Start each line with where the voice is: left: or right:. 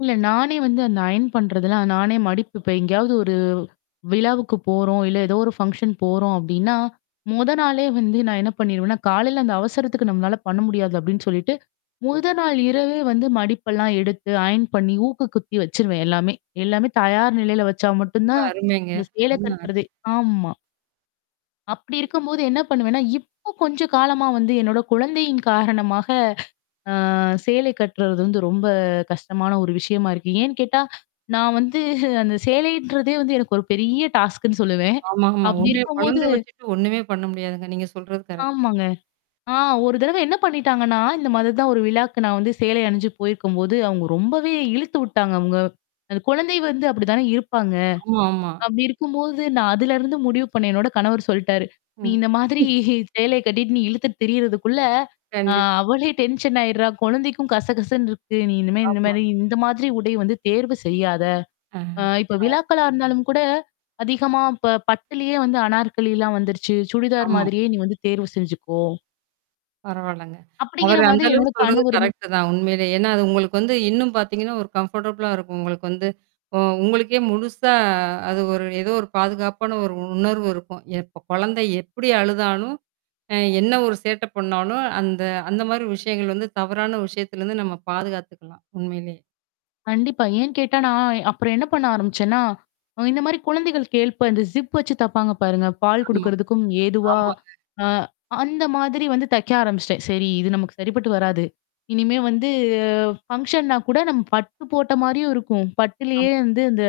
left: இல்ல, நானே வந்து அந்த அயர்ன் பண்றதுல்லாம் நானே மடிப்பு இப்ப எங்கேயாவது ஒரு விழாவுக்கு போறோம் இல்ல ஏதோ ஒரு ஃபங்ஷன் போறோம் அப்பிடின்னா முதல் நாளே வந்து நான் என்ன பண்ணிருவேன்னா, காலையில அந்த அவசரத்துக்கு நம்மளால பண்ண முடியாது அப்பிடின்னு சொல்லிட்டு, முதல் நாள் இரவே வந்து மடிப்பெல்லாம் எடுத்து அயர்ன் பண்ணி ஊக்கு குத்தி வச்சுருவேன் எல்லாமே! எல்லாமே தயார் நிலையில வச்சா மட்டும்
right: ரொம்ப
left: தான்
right: அருமைங்க.
left: இந்த சேல
right: அருமை, அருமை.
left: கட்டுறது ஆமா. அப்பிடி இருக்கும்போது என்ன பண்ணுவேன்னா, இப்போ கொஞ்சம் காலமா வந்து என்னோட குழந்தையின் காரணமாக ஆ சேலை கட்டுறது வந்து ரொம்ப கஷ்டமான ஒரு விஷயமா இருக்கு. ஏன்னு கேட்டா, நான் வந்து அந்த சேலைன்றதே வந்து எனக்கு ஒரு பெரிய டாஸ்க்ன்னு சொல்லுவேன்.
right: ஆமா, ஆமா.
left: அப்பிடி
right: உண்மையா
left: இருக்கும்போது
right: குழந்த வச்சுட்டு ஒன்னுமே பண்ண முடியாதுங்க. நீங்க சொல்றது கரெக்ட்டு.
left: ஆமாங்க. ஆ ஒரு தடவ என்ன பண்ணிட்டாங்கன்னா, இந்தமாதிரி தான் ஒரு விழாக்கு நான் வந்து சேலை அணிஞ்சு போயிருக்கும்போது அவங்க ரொம்பவே இழுத்து விட்டாங்க அவுங்க அந்த குழந்தை வந்து அப்பிடி தானே இருப்பாங்க.
right: ஆமா, ஆமா.
left: அப்பிடி இருக்கும்போது நான் அதுலருந்து முடிவு பண்ணேன். என்னோட கணவர் சொல்லிட்டாரு நீ
right: ம்.
left: இந்த மாதிரி சேலய கட்டிட்டு நீ இழுத்துட்டு திரியிறதுக்குள்ள ஆ
right: கண்டிப்பா.
left: அவளே டென்ஷன் ஆயிடுறா! குழந்தைக்கும் கசகசன்னு இருக்கு. நீ இனிமே
right: ஆமா.
left: இந்தமாரி, இந்த மாதிரி உடை வந்து தேர்வு செய்யாத!
right: ஆ.
left: அ இப்ப
right: அ
left: விழாக்களா இருந்தாலும் கூட அதிகமா இப்ப பட்டுலயே வந்து அனார்கலிலாம் வந்துருச்சு, சுடிதார்
right: ஆமா.
left: மாதிரியே நீ வந்து தேர்வு செஞ்சுக்கோ!
right: பரவால்லங்க.
left: அப்பிடிங்கிற
right: அவரு அந்த
left: மாதிரி என்னோட
right: அளவுக்கு சொல்றது
left: கணவருமே
right: கரெக்ட்டு தான் உண்மையிலே. ஏன்னா அது உங்களுக்கு வந்து இன்னும் பார்த்தீங்கன்னா ஒரு கம்ஃபர்டபிளா இருக்கும் உங்களுக்கு வந்து. ஒ உங்களுக்கே முழுசா அது ஒரு ஏதோ ஒரு பாதுகாப்பான ஒரு உணர்வு இருக்கும். எப்ப குழந்தை எப்பிடி அழுதாலும், அ என்ன ஒரு சேட்டை பண்ணாலும், அந்த அந்த மாதிரி விஷயங்கள் வந்து தவறான விஷயத்திலருந்து நம்ம பாதுகாத்துக்கலாம் உண்மையிலே.
left: கண்டிப்பா. ஏன்னு கேட்டா நான் அப்புறம் என்ன பண்ண ஆரம்பிச்சேன்னா, அ இந்த மாதிரி குழந்தைகள் கேட்ப இந்த ஜிப் வச்சு தப்பாங்க பாருங்க பால்
right: ஆமா.
left: குடுக்குறதுக்கும்
right: ஆமாங்க.
left: ஏதுவா.ஆ அ அந்தமாதிரி வந்து தைக்க ஆரம்பிச்சுட்டேன். சரி இது நமக்கு சரிப்பட்டு வராது. இனிமே வந்து ஃபங்ஷன்னா கூட நம்ம பட்டு போட்ட மாதிரியும் இருக்கும். பட்டுலயே
right: ஆம்.
left: வந்து அந்த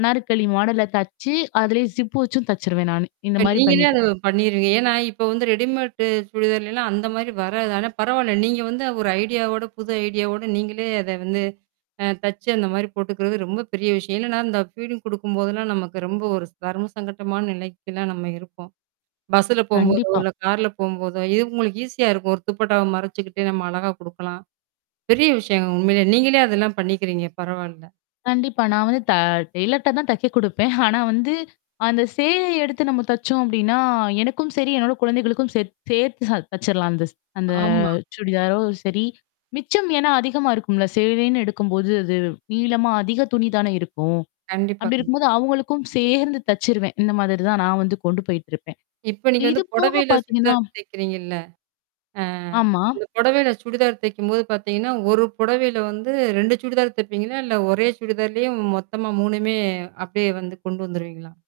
left: அனார்க்கலி மாடல்ல தெச்சு, அதிலயே ஜிப் வச்சும் தச்சுருவேன் நானு. இந்த
right: இப்ப
left: மாதிரி
right: நீங்களே
left: பண்ணிட்டேன்.
right: அத பண்ணிருவீங்க ஏன்னா, இப்ப வந்து ரெடிமேட் சுடிதாருல எல்லாம் அந்த மாதிரி வராது. ஆனா பரவால்ல. நீங்க வந்து ஒரு ஐடியாவோட புது ஐடியாவோட நீங்களே அத வந்து அ தச்சு அந்த மாதிரி போட்டுக்கிறது ரொம்ப பெரிய விஷயம். ஏன்னன்னா இந்த அ ஃபீடிங் குடுக்கும்போதெல்லாம் நமக்கு ரொம்ப ஒரு தர்ம சங்கட்டமான நிலைக்குலாம் நம்ம இருப்போம். பஸ்ல போம்போதோ
left: கண்டிப்பா.
right: இல்ல கார்ல போம்போதோ, இவ் இது உங்களுக்கு ஈஸியா இருக்கும். ஒரு துப்பட்டாவ மறச்சுக்கிட்டு நம்ம அழகா குடுக்கலாம். பெரிய விஷயம். உண்மையில. நீங்களே அதெல்லாம் பண்ணிக்கிறீங்க. பரவால்ல.
left: கண்டிப்பா. நான் வந்து த டெய்லர்ட தான் தைக்க குடுப்பேன். ஆனா வந்து அந்த சேலய எடுத்து நம்ம தச்சோம் அப்பிடின்னா எனக்கும் சரி, என்னோட குழந்தைகளுக்கும் சரி, சேத் சேர்த்து ச தச்சுர்லாம் அந்த ச் அந்த
right: ஆமா.
left: சுடிதாரோ! சரி. மிச்சம் ஏன்னா அதிகமா இருக்கும்ல. சேலைன்னு எடுக்கும்போது அது நீளமா அதிக துணி தானே இருக்கும்.
right: கண்டிப்பா,
left: அப்பிடி இருக்கும்போது
right: கண்டிப்பா.
left: அவுங்களுக்கும் சேர்ந்து தச்சுருவேன். இந்த மாதிரி தான் நான் வந்து கொண்டு போயிட்டு இருப்பேன்.
right: இப்ப நீங்க வந்து
left: இதுபோக
right: புடவையில
left: பார்த்தீங்கன்னா
right: சுடிதார் தெக்கிறீங்கல்ல? ஆ
left: ஆமா.
right: அந்த புடவையில சுடிதார் தைக்கும்போது பார்த்தீங்கன்னா, ஒரு புடவையில வந்து 2 சுடிதார் தப்பீங்களா? இல்ல ஒரே சுடிதார்லயும் மொத்தமா 3 மே அப்பிடியே வந்து கொண்டு வந்துருவீங்களா?